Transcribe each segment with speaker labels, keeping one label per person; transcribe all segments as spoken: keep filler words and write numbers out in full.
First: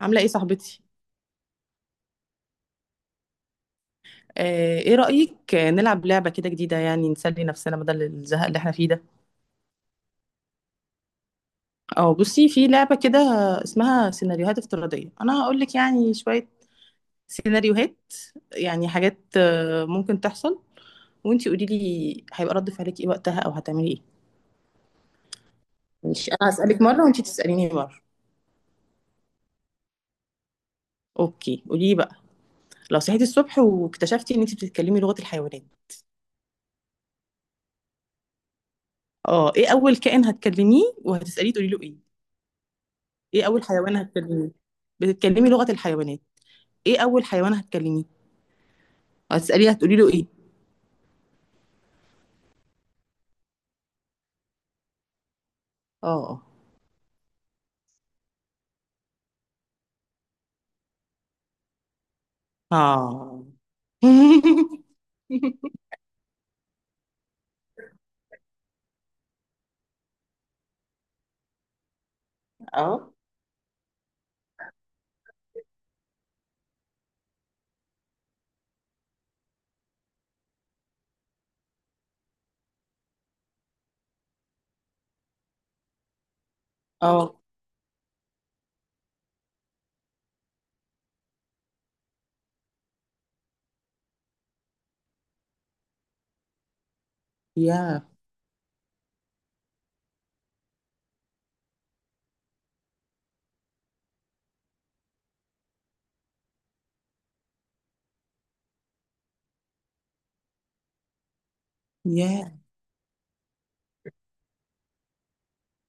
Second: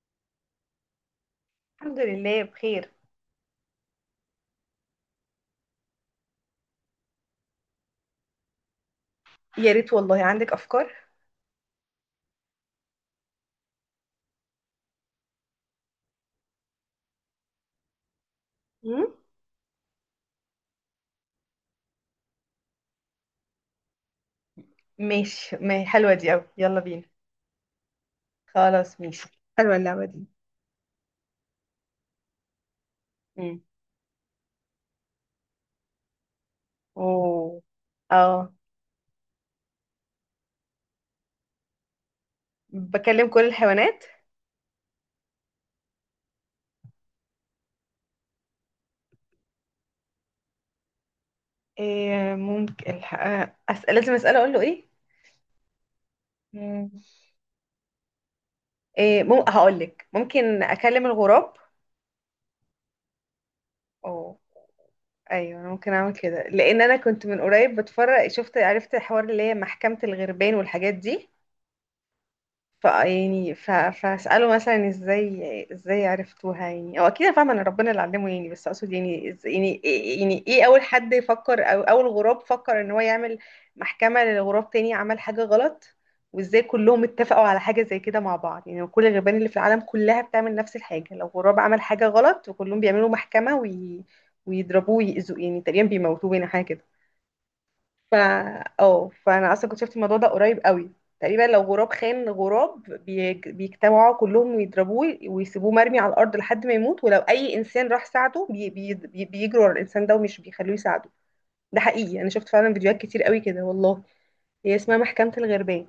Speaker 1: عاملة ايه صاحبتي؟
Speaker 2: الحمد لله بخير.
Speaker 1: آه، ايه رأيك، آه، نلعب لعبة كده جديدة، يعني نسلي نفسنا بدل الزهق اللي احنا فيه ده.
Speaker 2: يا ريت والله، عندك افكار.
Speaker 1: اه، بصي في لعبة كده اسمها سيناريوهات افتراضية. انا هقول لك يعني شوية سيناريوهات، يعني
Speaker 2: مم؟
Speaker 1: حاجات آه، ممكن تحصل، وانتي قولي لي هيبقى رد فعلك ايه وقتها او هتعملي ايه.
Speaker 2: ماشي، ما حلوه
Speaker 1: مش
Speaker 2: دي قوي،
Speaker 1: انا
Speaker 2: يلا
Speaker 1: هسألك
Speaker 2: بينا.
Speaker 1: مرة وانتي تسأليني مرة.
Speaker 2: خلاص ماشي. حلوة اللعبة دي.
Speaker 1: اوكي قولي لي بقى. لو صحيتي الصبح
Speaker 2: امم
Speaker 1: واكتشفتي ان انتي بتتكلمي لغة الحيوانات،
Speaker 2: اوه، اه،
Speaker 1: اه ايه اول كائن هتكلميه وهتسأليه تقولي له ايه؟
Speaker 2: بكلم كل
Speaker 1: ايه اول حيوان
Speaker 2: الحيوانات.
Speaker 1: هتكلميه؟ بتتكلمي لغة الحيوانات، ايه اول حيوان هتكلميه؟ هتسأليه هتقولي له ايه؟
Speaker 2: إيه، ممكن الح... آه، اسال، لازم اساله اقول له ايه؟
Speaker 1: اه.
Speaker 2: مم. إيه، مم... هقول لك ممكن اكلم الغراب
Speaker 1: اه.
Speaker 2: او ايوه، انا ممكن اعمل كده لان انا كنت من قريب بتفرج، شفت عرفت الحوار اللي هي محكمة الغربان والحاجات دي. ف
Speaker 1: اه.
Speaker 2: يعني ف... فاساله مثلا ازاي ازاي عرفتوها، يعني او اكيد أنا فاهمه ان ربنا اللي علمه يعني، بس اقصد يعني إز... يعني إيه- يعني ايه اول حد يفكر او اول غراب فكر ان هو يعمل محكمه لغراب تاني عمل حاجه غلط. وازاي كلهم
Speaker 1: اه.
Speaker 2: اتفقوا على حاجه زي كده مع بعض، يعني كل الغربان اللي في العالم كلها بتعمل نفس الحاجه، لو غراب عمل حاجه غلط وكلهم بيعملوا محكمه وي... ويضربوه ويأذوه، يعني تقريبا بيموتوه، يعني حاجه كده.
Speaker 1: يا.
Speaker 2: ف اه، فانا اصلا كنت شفت الموضوع ده قريب قوي. تقريبا لو غراب خان غراب بيج- بيجتمعوا كلهم ويضربوه ويسيبوه مرمي على الارض لحد ما يموت، ولو اي انسان راح ساعده بي بي بي- بيجروا على الانسان ده ومش بيخلوه يساعده. ده حقيقي، انا شفت
Speaker 1: يا.
Speaker 2: فعلا فيديوهات كتير قوي كده والله. هي اسمها محكمة الغربان.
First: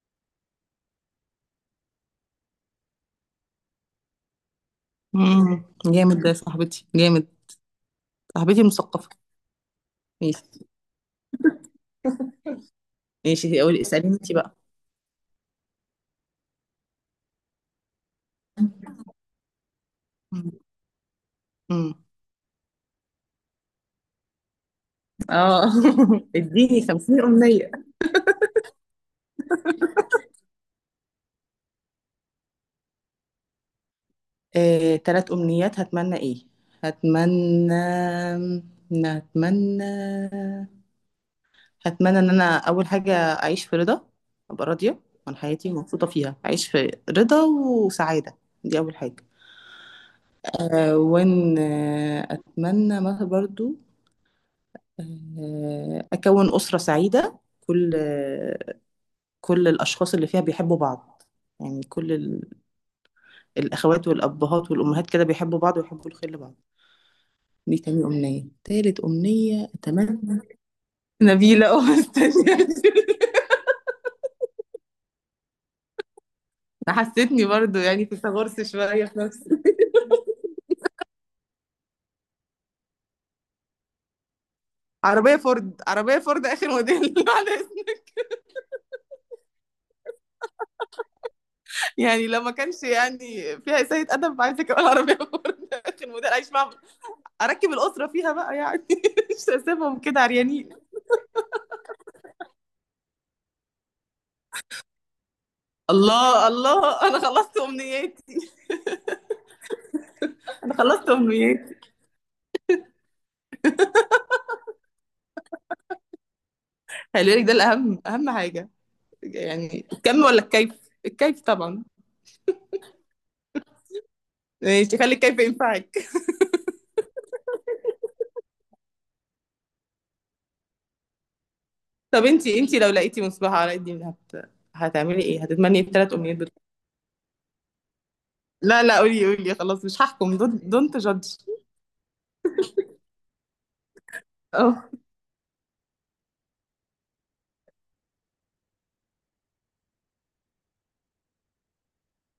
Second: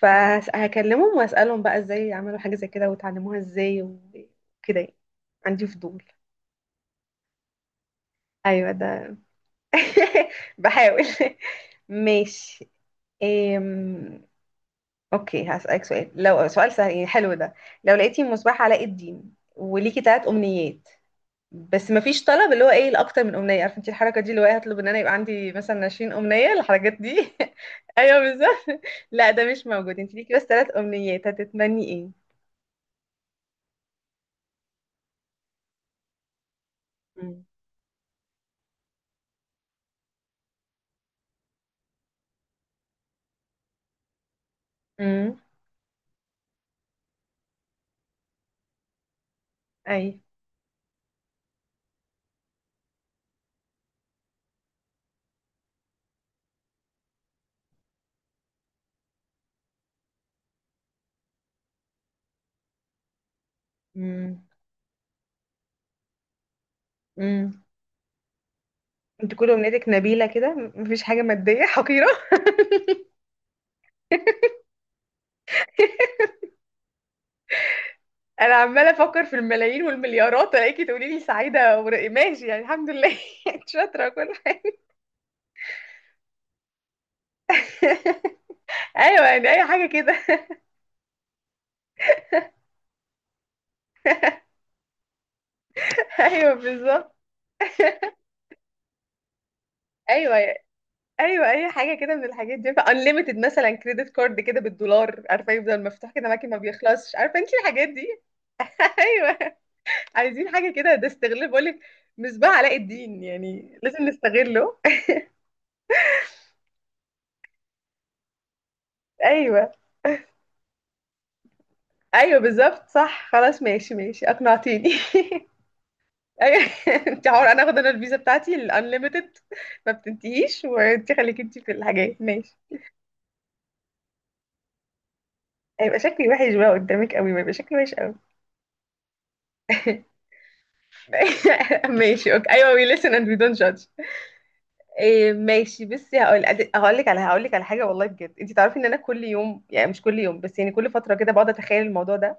Speaker 2: فهكلمهم واسالهم بقى ازاي عملوا حاجة زي كده وتعلموها ازاي وكده يعني.
Speaker 1: مم.
Speaker 2: عندي فضول.
Speaker 1: جامد ده يا صاحبتي، جامد. صاحبتي
Speaker 2: ايوه
Speaker 1: مثقفة.
Speaker 2: ده.
Speaker 1: ماشي.
Speaker 2: بحاول. ماشي.
Speaker 1: ماشي، اقول اسأليني انت بقى.
Speaker 2: اوكي، هسألك سؤال، لو سؤال سهل يعني، حلو ده. لو لقيتي مصباح علاء الدين وليكي تلات
Speaker 1: مم.
Speaker 2: امنيات، بس
Speaker 1: مم.
Speaker 2: مفيش طلب اللي هو ايه الاكتر من امنيه، عارفه انت الحركه دي اللي هو إيه، هطلب ان انا يبقى عندي
Speaker 1: اه.
Speaker 2: مثلا عشرين امنيه،
Speaker 1: اديني
Speaker 2: الحركات دي.
Speaker 1: خمسين أمنية.
Speaker 2: ايوه بالظبط. لا ده مش موجود، انت ليكي بس تلات امنيات، هتتمني ايه؟
Speaker 1: آه، تلات أمنيات هتمنى ايه.
Speaker 2: مم.
Speaker 1: هتمنى، هتمنى، هتمنى ان انا اول حاجه اعيش في رضا، ابقى راضيه عن
Speaker 2: امم.
Speaker 1: حياتي ومبسوطه فيها، اعيش في رضا وسعاده. دي اول حاجه.
Speaker 2: اي.
Speaker 1: أه، وان آه، اتمنى ما برضو أه اكون اسره سعيده. كل آه، كل الاشخاص اللي فيها بيحبوا بعض، يعني كل ال- الاخوات
Speaker 2: مم.
Speaker 1: والابهات والامهات كده بيحبوا بعض ويحبوا الخير لبعض.
Speaker 2: مم. امم.
Speaker 1: دي تاني امنيه. تالت
Speaker 2: انت كل
Speaker 1: امنيه
Speaker 2: امنيتك نبيله
Speaker 1: اتمنى.
Speaker 2: كده، مفيش حاجه ماديه
Speaker 1: نبيله، اه،
Speaker 2: حقيره.
Speaker 1: مستنيه. حسيتني برضو يعني في
Speaker 2: انا
Speaker 1: تغرس
Speaker 2: عماله
Speaker 1: شويه في
Speaker 2: افكر في
Speaker 1: نفسي.
Speaker 2: الملايين والمليارات، الاقيكي تقولي لي سعيده ور- ماشي، يعني الحمد لله. انت شاطره كل حاجه.
Speaker 1: عربية فورد عربية فورد آخر موديل، بعد إذنك.
Speaker 2: ايوه يعني، اي حاجه كده.
Speaker 1: يعني لو ما كانش يعني فيها إساءة أدب، عايزة كمان عربية فورد آخر موديل، أعيش
Speaker 2: ايوه
Speaker 1: معاهم.
Speaker 2: بالظبط.
Speaker 1: أركب الأسرة فيها بقى يعني، مش هسيبهم كده
Speaker 2: ايوه
Speaker 1: عريانين.
Speaker 2: ايوه، اي حاجه كده من الحاجات دي، انليمتد مثلا، كريدت كارد كده بالدولار، عارفه، يفضل مفتوح كده معاكي
Speaker 1: الله،
Speaker 2: ما
Speaker 1: الله،
Speaker 2: بيخلصش،
Speaker 1: أنا
Speaker 2: عارفه انت
Speaker 1: خلصت
Speaker 2: الحاجات دي.
Speaker 1: أمنياتي.
Speaker 2: ايوه، عايزين حاجه
Speaker 1: أنا
Speaker 2: كده، ده
Speaker 1: خلصت
Speaker 2: استغلال بقول
Speaker 1: أمنياتي.
Speaker 2: لك. مصباح علاء الدين يعني لازم نستغله.
Speaker 1: خلي بالك ده الأهم، أهم حاجة،
Speaker 2: ايوه.
Speaker 1: يعني الكم ولا الكيف؟ الكيف طبعا.
Speaker 2: ايوه بالظبط صح، خلاص ماشي ماشي، اقنعتيني.
Speaker 1: ماشي، خلي الكيف ينفعك.
Speaker 2: انت عمر انا اخد انا الفيزا بتاعتي الانليمتد، ما بتنتهيش، وانت خليك انت في الحاجات،
Speaker 1: طب
Speaker 2: ماشي.
Speaker 1: انتي، انتي لو لقيتي مصباح علاء الدين هت... هتعملي ايه؟ هتتمني
Speaker 2: هيبقى
Speaker 1: الثلاث
Speaker 2: شكلي
Speaker 1: امنيات دول؟
Speaker 2: وحش بقى قدامك قوي، ما يبقى شكلي وحش قوي.
Speaker 1: لا لا، قولي قولي، خلاص مش هحكم. دونت جادج.
Speaker 2: ماشي اوكي ايوه، we listen and we don't judge. إيه، ماشي بس هقول، هقول لك على، هقول لك على حاجه والله بجد، انت تعرفي ان انا كل يوم، يعني مش كل يوم بس، يعني كل فتره كده بقعد اتخيل الموضوع ده،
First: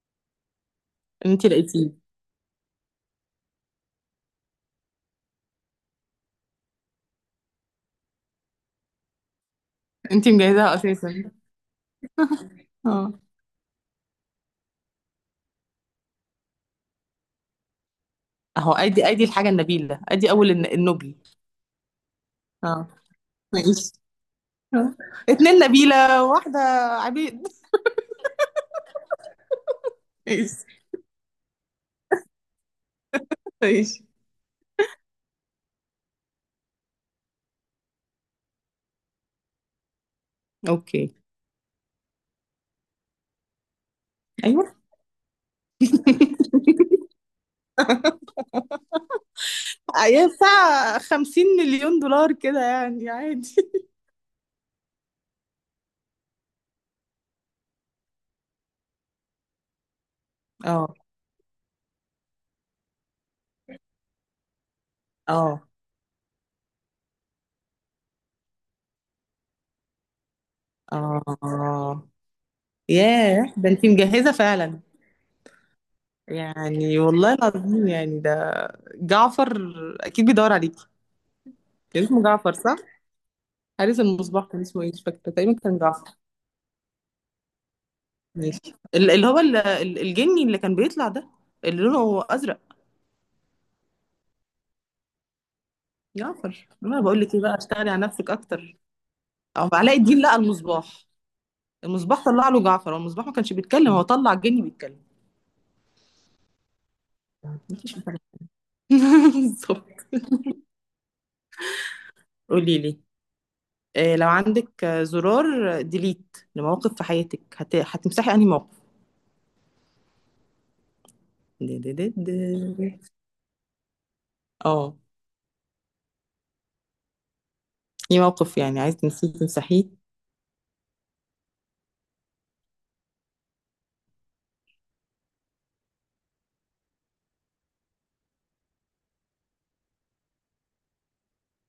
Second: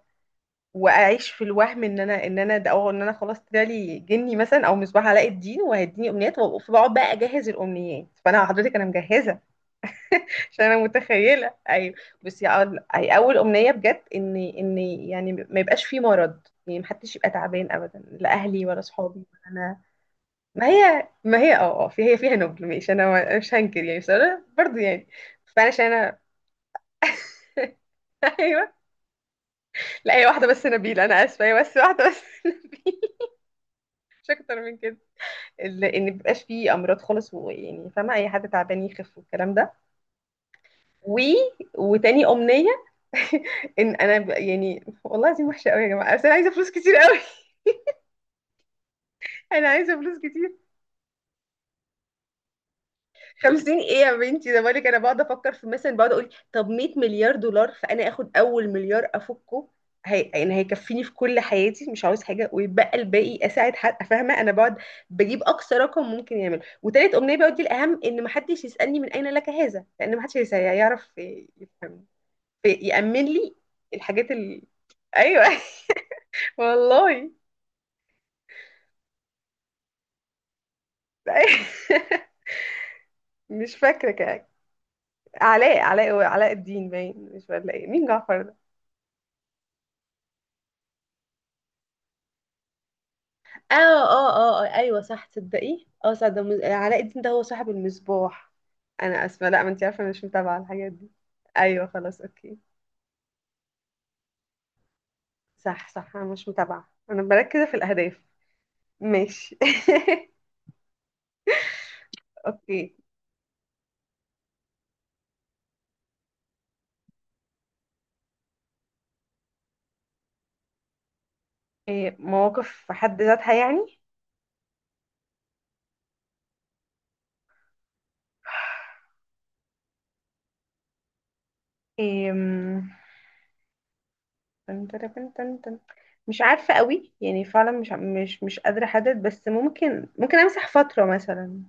Speaker 2: واعيش في
Speaker 1: انت
Speaker 2: الوهم
Speaker 1: لقيتيه.
Speaker 2: ان انا ان انا ده، او ان انا خلاص طلعلي جني مثلا او مصباح علاء الدين، وهيديني امنيات، وبقعد بقى اجهز الامنيات، فانا حضرتك انا مجهزه.
Speaker 1: انت
Speaker 2: عشان
Speaker 1: مجهزاها
Speaker 2: انا
Speaker 1: اساسا.
Speaker 2: متخيله. ايوه، بس هي
Speaker 1: اه،
Speaker 2: اول امنيه بجد، ان ان يعني ما يبقاش في مرض، يعني محدش يبقى تعبان ابدا، لا اهلي
Speaker 1: اهو،
Speaker 2: ولا
Speaker 1: ادي
Speaker 2: صحابي
Speaker 1: ادي
Speaker 2: ولا
Speaker 1: الحاجه
Speaker 2: انا.
Speaker 1: النبيله، ادي اول الن-
Speaker 2: ما هي
Speaker 1: النبل.
Speaker 2: ما هي اه اه، في هي فيها نبل،
Speaker 1: اه.
Speaker 2: ماشي، انا ما- مش هنكر
Speaker 1: ماشي.
Speaker 2: يعني، بس انا برضه
Speaker 1: آه.
Speaker 2: يعني،
Speaker 1: اتنين
Speaker 2: فانا عشان انا.
Speaker 1: نبيله واحده. عبيد.
Speaker 2: ايوه، لا هي واحده بس
Speaker 1: ماشي.
Speaker 2: نبيل، انا اسفه هي بس واحده بس.
Speaker 1: ماشي.
Speaker 2: مش اكتر من كده. ال- ان مبيبقاش فيه امراض خالص، ويعني فاهمه اي حد تعبان يخف والكلام ده.
Speaker 1: اوكي.
Speaker 2: و... وتاني امنيه، ان انا ب...
Speaker 1: ايوه.
Speaker 2: يعني والله دي وحشه قوي يا جماعه، بس انا عايزه فلوس كتير قوي. انا عايزه فلوس
Speaker 1: ايوه،
Speaker 2: كتير.
Speaker 1: بتاع خمسين مليون دولار كده يعني عادي.
Speaker 2: خمسين ايه يا بنتي، ده بالك انا بقعد افكر في مثلا، بقعد اقول طب مئة مليار دولار، فانا اخد اول مليار افكه، هي... يعني
Speaker 1: اه.
Speaker 2: هيكفيني في كل حياتي، مش عاوز حاجه، ويتبقى الباقي اساعد حد، فاهمه، انا بقعد بجيب
Speaker 1: اه.
Speaker 2: اقصى رقم ممكن يعمل. وتالت امنيه بقى، ودي الاهم، ان محدش يسالني من اين لك هذا، لان محدش هيس- هيعرف يفهم،
Speaker 1: اه.
Speaker 2: يامن لي
Speaker 1: ياه، ده انت
Speaker 2: الحاجات
Speaker 1: مجهزه
Speaker 2: ال...
Speaker 1: فعلا.
Speaker 2: ايوه،
Speaker 1: يعني
Speaker 2: والله.
Speaker 1: والله العظيم يعني ده. جعفر اكيد بيدور عليكي. كان اسمه جعفر، صح؟
Speaker 2: مش
Speaker 1: حارس
Speaker 2: فاكرة
Speaker 1: المصباح
Speaker 2: كده.
Speaker 1: كان اسمه ايه، مش فاكره، تقريبا كان
Speaker 2: علاء علاء
Speaker 1: جعفر.
Speaker 2: علاء الدين، باين مش ولا ايه، مين جعفر ده؟
Speaker 1: ماشي ال- اللي هو ال- ال- الجني اللي كان بيطلع ده، اللي لونه ازرق.
Speaker 2: اه اه اه آه، ايوه صح، تصدقي اه صح، ده مز-
Speaker 1: جعفر.
Speaker 2: علاء
Speaker 1: انا
Speaker 2: الدين
Speaker 1: بقول
Speaker 2: ده
Speaker 1: لك
Speaker 2: هو
Speaker 1: ايه بقى،
Speaker 2: صاحب
Speaker 1: اشتغلي على نفسك
Speaker 2: المصباح.
Speaker 1: اكتر.
Speaker 2: انا اسفه، لا، ما
Speaker 1: او
Speaker 2: انت
Speaker 1: علاء
Speaker 2: عارفه انا
Speaker 1: الدين
Speaker 2: مش
Speaker 1: لقى
Speaker 2: متابعه على الحاجات
Speaker 1: المصباح.
Speaker 2: دي. ايوه خلاص
Speaker 1: المصباح طلع
Speaker 2: اوكي.
Speaker 1: له جعفر، هو المصباح ما كانش بيتكلم، هو طلع الجني بيتكلم.
Speaker 2: صح صح، انا مش متابعه، انا مركزه في
Speaker 1: مفيش مفاجأة.
Speaker 2: الاهداف. ماشي.
Speaker 1: بالظبط. قولي
Speaker 2: اوكي.
Speaker 1: لي، آه، لو عندك آه، زرار ديليت لمواقف في حياتك، هت... هتمسحي انهي موقف؟ دي دي دي
Speaker 2: إيه، مواقف
Speaker 1: دي.
Speaker 2: في حد ذاتها يعني؟
Speaker 1: اه، ايه موقف يعني عايز تنسيه تمسحيه؟
Speaker 2: إيه، تن تن تن تن تن. مش عارفة قوي يعني، فعلا مش مش مش قادرة احدد، بس ممكن ممكن امسح فترة مثلا،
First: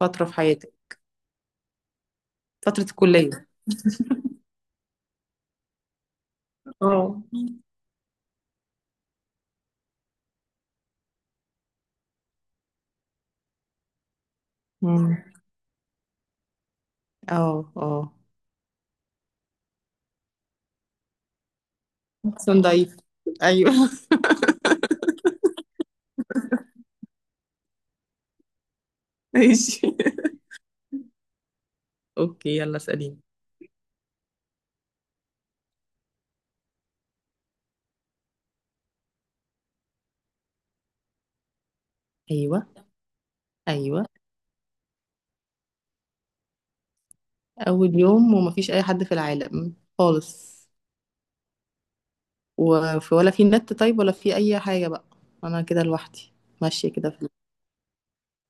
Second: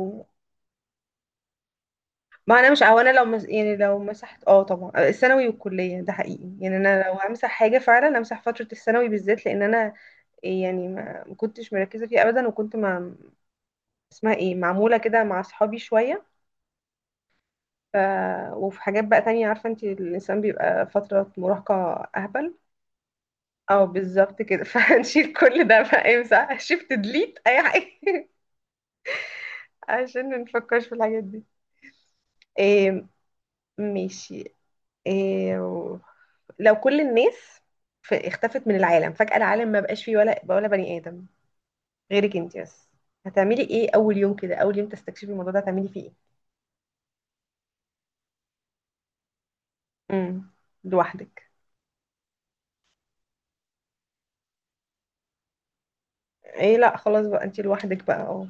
Speaker 1: فترة في حياتك.
Speaker 2: ما انا مش
Speaker 1: فترة
Speaker 2: او انا لو مس...
Speaker 1: الكلية.
Speaker 2: يعني لو مسحت اه طبعا، آه، الثانوي والكلية، ده حقيقي يعني، انا لو
Speaker 1: اه.
Speaker 2: همسح حاجة فعلا امسح فترة الثانوي بالذات، لان انا يعني ما ما كنتش مركزة فيها ابدا، وكنت مع اسمها ايه، معمولة
Speaker 1: مم.
Speaker 2: كده مع اصحابي شوية.
Speaker 1: اه.
Speaker 2: ف...
Speaker 1: اه.
Speaker 2: وفي حاجات بقى تانية، عارفة انت الانسان بيبقى فترة مراهقة اهبل،
Speaker 1: احسن، ضعيف. ايوه.
Speaker 2: اه بالظبط كده. فهنشيل كل ده بقى، امسح شيفت ديليت اي حاجه.
Speaker 1: ماشي.
Speaker 2: عشان ما نفكرش في الحاجات دي.
Speaker 1: اوكي يلا
Speaker 2: إيه
Speaker 1: اساليني.
Speaker 2: ماشي. إيه و- لو كل الناس ف- اختفت من العالم فجأة، العالم ما بقاش فيه ولا ولا بني آدم غيرك انت
Speaker 1: ايوه.
Speaker 2: بس، هتعملي ايه
Speaker 1: ايوه،
Speaker 2: اول يوم كده، اول يوم تستكشفي الموضوع ده هتعملي فيه ايه؟
Speaker 1: اول يوم ومفيش اي حد في العالم
Speaker 2: امم،
Speaker 1: خالص،
Speaker 2: لوحدك.
Speaker 1: وفي ولا في نت طيب، ولا في اي حاجه بقى؟ انا كده لوحدي
Speaker 2: ايه
Speaker 1: ماشيه
Speaker 2: لا
Speaker 1: كده
Speaker 2: خلاص
Speaker 1: في،
Speaker 2: بقى، انت لوحدك بقى اه.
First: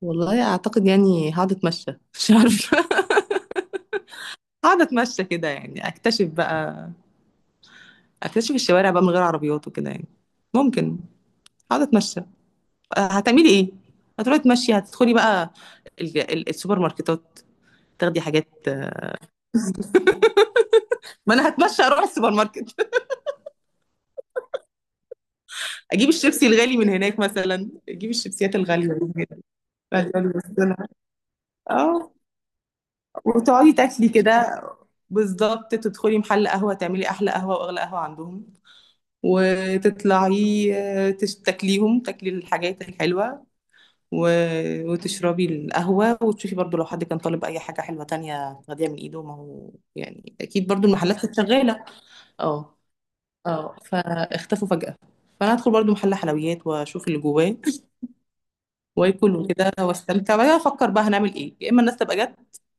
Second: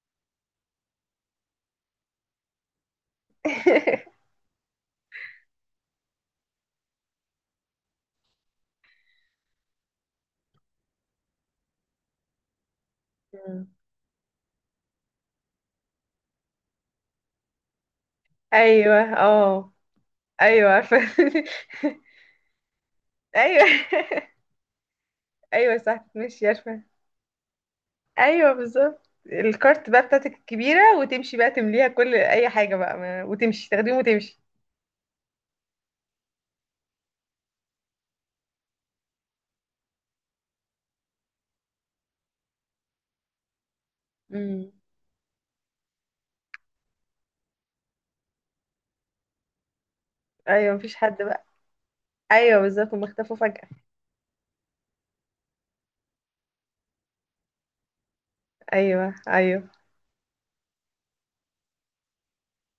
Speaker 1: والله اعتقد يعني هقعد اتمشى، مش عارفه. هقعد اتمشى كده، يعني اكتشف بقى، اكتشف الشوارع بقى من غير عربيات وكده يعني. ممكن. هقعد اتمشى. أه، هتعملي
Speaker 2: مم.
Speaker 1: ايه؟ هتروحي تمشي، هتدخلي بقى ال- ال- السوبر ماركتات، تاخدي حاجات.
Speaker 2: ايوه اه. ايوه عارفه.
Speaker 1: ما انا هتمشى اروح السوبر ماركت،
Speaker 2: ايوه. ايوه صح
Speaker 1: اجيب
Speaker 2: ماشي
Speaker 1: الشيبسي الغالي
Speaker 2: عارفه.
Speaker 1: من هناك، مثلا اجيب
Speaker 2: ايوه
Speaker 1: الشيبسيات الغاليه من
Speaker 2: بالظبط،
Speaker 1: هناك.
Speaker 2: الكارت بقى
Speaker 1: بعدين
Speaker 2: بتاعتك
Speaker 1: أبص
Speaker 2: الكبيره،
Speaker 1: لها.
Speaker 2: وتمشي بقى تمليها
Speaker 1: اه،
Speaker 2: كل اي حاجه بقى، ما- وتمشي
Speaker 1: وتقعدي
Speaker 2: تاخديهم
Speaker 1: تاكلي
Speaker 2: وتمشي.
Speaker 1: كده. بالظبط، تدخلي محل قهوه، تعملي احلى قهوه واغلى قهوه عندهم، وتطلعي. آه، تش- تاكليهم، تاكلي الحاجات الحلوه،
Speaker 2: امم.
Speaker 1: و- وتشربي القهوه، وتشوفي برضو لو حد كان طالب اي حاجه حلوه تانية تاخديها من ايده، ما هو يعني اكيد
Speaker 2: ايوه
Speaker 1: برضو
Speaker 2: مفيش
Speaker 1: المحلات
Speaker 2: حد
Speaker 1: كانت
Speaker 2: بقى.
Speaker 1: شغاله.
Speaker 2: ايوه
Speaker 1: اه.
Speaker 2: بالظبط، هم اختفوا فجاه.
Speaker 1: اه، فاختفوا فجاه. فانا هدخل برضو محل حلويات واشوف اللي جواه،
Speaker 2: ايوه
Speaker 1: واكل
Speaker 2: ايوه.
Speaker 1: وكده واستمتع، وبعدين افكر بقى هنعمل ايه، يا اما الناس تبقى جت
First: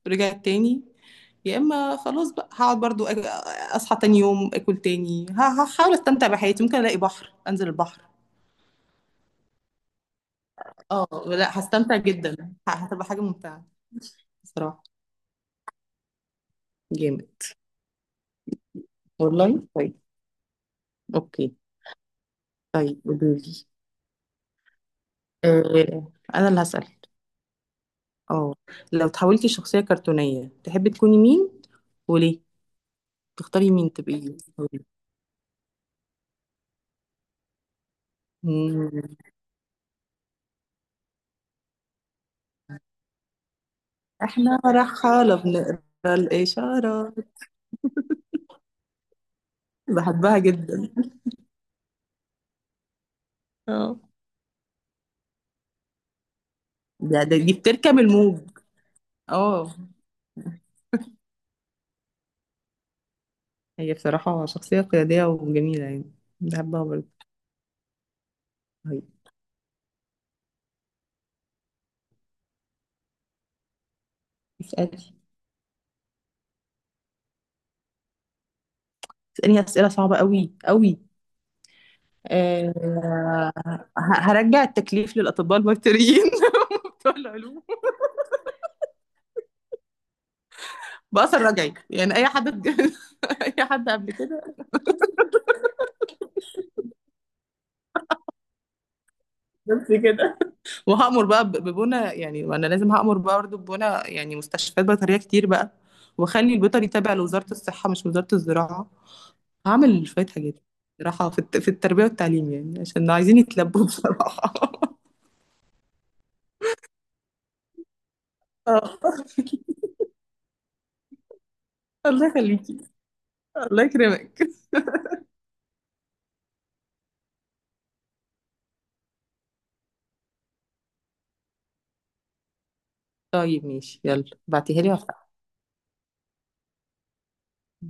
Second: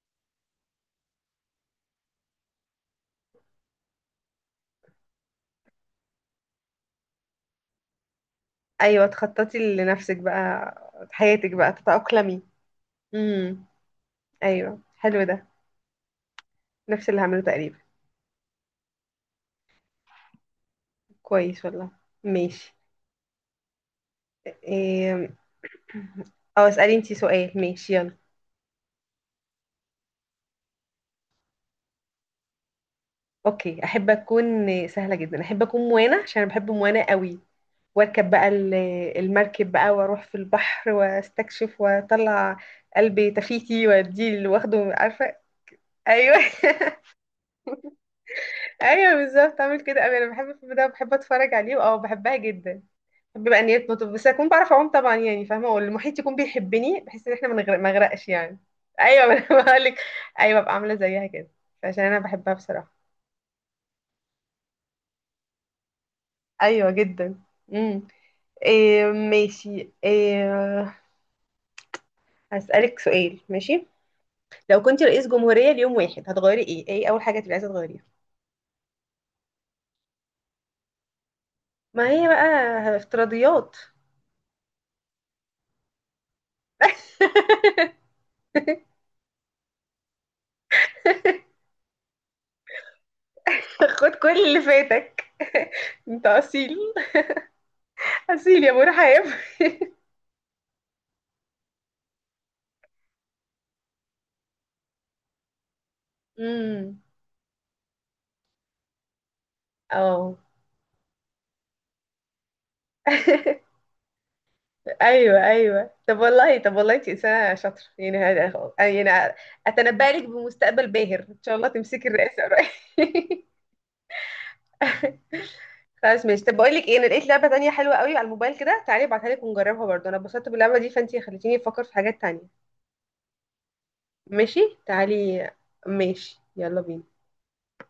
Speaker 1: رجعت تاني، يا اما خلاص بقى هقعد برضو أج- اصحى تاني يوم اكل تاني، ه- هحاول استمتع بحياتي، ممكن الاقي بحر انزل البحر.
Speaker 2: ايوه تخططي لنفسك بقى،
Speaker 1: اه،
Speaker 2: حياتك
Speaker 1: لا
Speaker 2: بقى
Speaker 1: هستمتع جدا.
Speaker 2: تتاقلمي.
Speaker 1: ه- هتبقى حاجه
Speaker 2: امم،
Speaker 1: ممتعه
Speaker 2: ايوه
Speaker 1: بصراحه.
Speaker 2: حلو ده. نفس اللي هعمله
Speaker 1: جامد.
Speaker 2: تقريبا.
Speaker 1: والله طيب. اوكي.
Speaker 2: كويس والله. ماشي.
Speaker 1: طيب قولي.
Speaker 2: إيه...
Speaker 1: آه انا اللي
Speaker 2: اه
Speaker 1: هسأل.
Speaker 2: اسالي انتي سؤال، ماشي يلا.
Speaker 1: اه، لو تحولتي شخصيه كرتونيه، تحبي تكوني مين وليه؟ تختاري
Speaker 2: اوكي،
Speaker 1: مين
Speaker 2: احب
Speaker 1: تبقي؟
Speaker 2: اكون سهله جدا، احب اكون موانا، عشان انا بحب موانا قوي، واركب بقى ال- المركب بقى واروح في البحر واستكشف واطلع، قلبي تفيتي واديه اللي
Speaker 1: احنا
Speaker 2: واخده
Speaker 1: رحالة
Speaker 2: عارفه.
Speaker 1: بنقرا
Speaker 2: ايوه
Speaker 1: الإشارات.
Speaker 2: ايوه بالظبط، اعمل كده أوي. انا
Speaker 1: بحبها
Speaker 2: بحب الفيلم ده،
Speaker 1: جدا.
Speaker 2: بحب اتفرج عليه، اه بحبها جدا. بحب بقى نيات
Speaker 1: اه،
Speaker 2: مطب، بس اكون بعرف اعوم طبعا يعني، فاهمه، والمحيط يكون بيحبني،
Speaker 1: ده
Speaker 2: بحيث ان
Speaker 1: ده-
Speaker 2: احنا
Speaker 1: دي
Speaker 2: ما نغرق- ما
Speaker 1: بتركب
Speaker 2: نغرقش
Speaker 1: الموج.
Speaker 2: يعني. ايوه، ما انا
Speaker 1: اه.
Speaker 2: بقول لك. ايوه، ببقى عامله زيها كده، عشان انا بحبها بصراحه.
Speaker 1: هي بصراحة شخصية قيادية وجميلة يعني، بحبها
Speaker 2: ايوه
Speaker 1: برضه.
Speaker 2: جدا. امم. إيه
Speaker 1: طيب
Speaker 2: ماشي، إيه هسألك سؤال ماشي. لو
Speaker 1: اسألي.
Speaker 2: كنت رئيس جمهورية ليوم واحد، هتغيري ايه، ايه اول حاجة تبقي عايزة تغيريها؟
Speaker 1: اسألني أسئلة صعبة قوي قوي.
Speaker 2: ما هي بقى
Speaker 1: أه،
Speaker 2: افتراضيات.
Speaker 1: ه- هرجع التكليف للأطباء البيطريين، بتوع العلوم، بأثر رجعي، يعني أي حد اتج- أي حد قبل
Speaker 2: خد كل
Speaker 1: كده.
Speaker 2: اللي فاتك. انت اصيل، اصيل يا مرحب.
Speaker 1: بس كده. وهأمر بقى ب- ببنى يعني، وانا لازم هأمر بقى برضه ببنى يعني مستشفيات بيطرية كتير بقى، واخلي البيطري
Speaker 2: امم،
Speaker 1: تابع لوزارة الصحة مش وزارة الزراعة. هعمل شوية
Speaker 2: اه.
Speaker 1: حاجات صراحة في الت- في التربية والتعليم، يعني عشان عايزين يتلبوا بصراحة.
Speaker 2: ايوه ايوه، طب والله طب والله انت انسانه شاطره يعني، هذا
Speaker 1: آه.
Speaker 2: يعني اتنبأ لك بمستقبل باهر ان شاء الله، تمسكي
Speaker 1: الله
Speaker 2: الرئاسه
Speaker 1: يخليكي.
Speaker 2: قريب.
Speaker 1: الله يكرمك.
Speaker 2: خلاص ماشي، طب بقول لك ايه، انا لقيت لعبه تانية حلوه قوي على الموبايل كده، تعالي ابعتها لك ونجربها برضه، انا اتبسطت باللعبه دي، فانتي خليتيني افكر في حاجات تانية.
Speaker 1: طيب ماشي، يلا
Speaker 2: ماشي
Speaker 1: بعتيها لي وأفرح.
Speaker 2: تعالي. ماشي يلا بينا.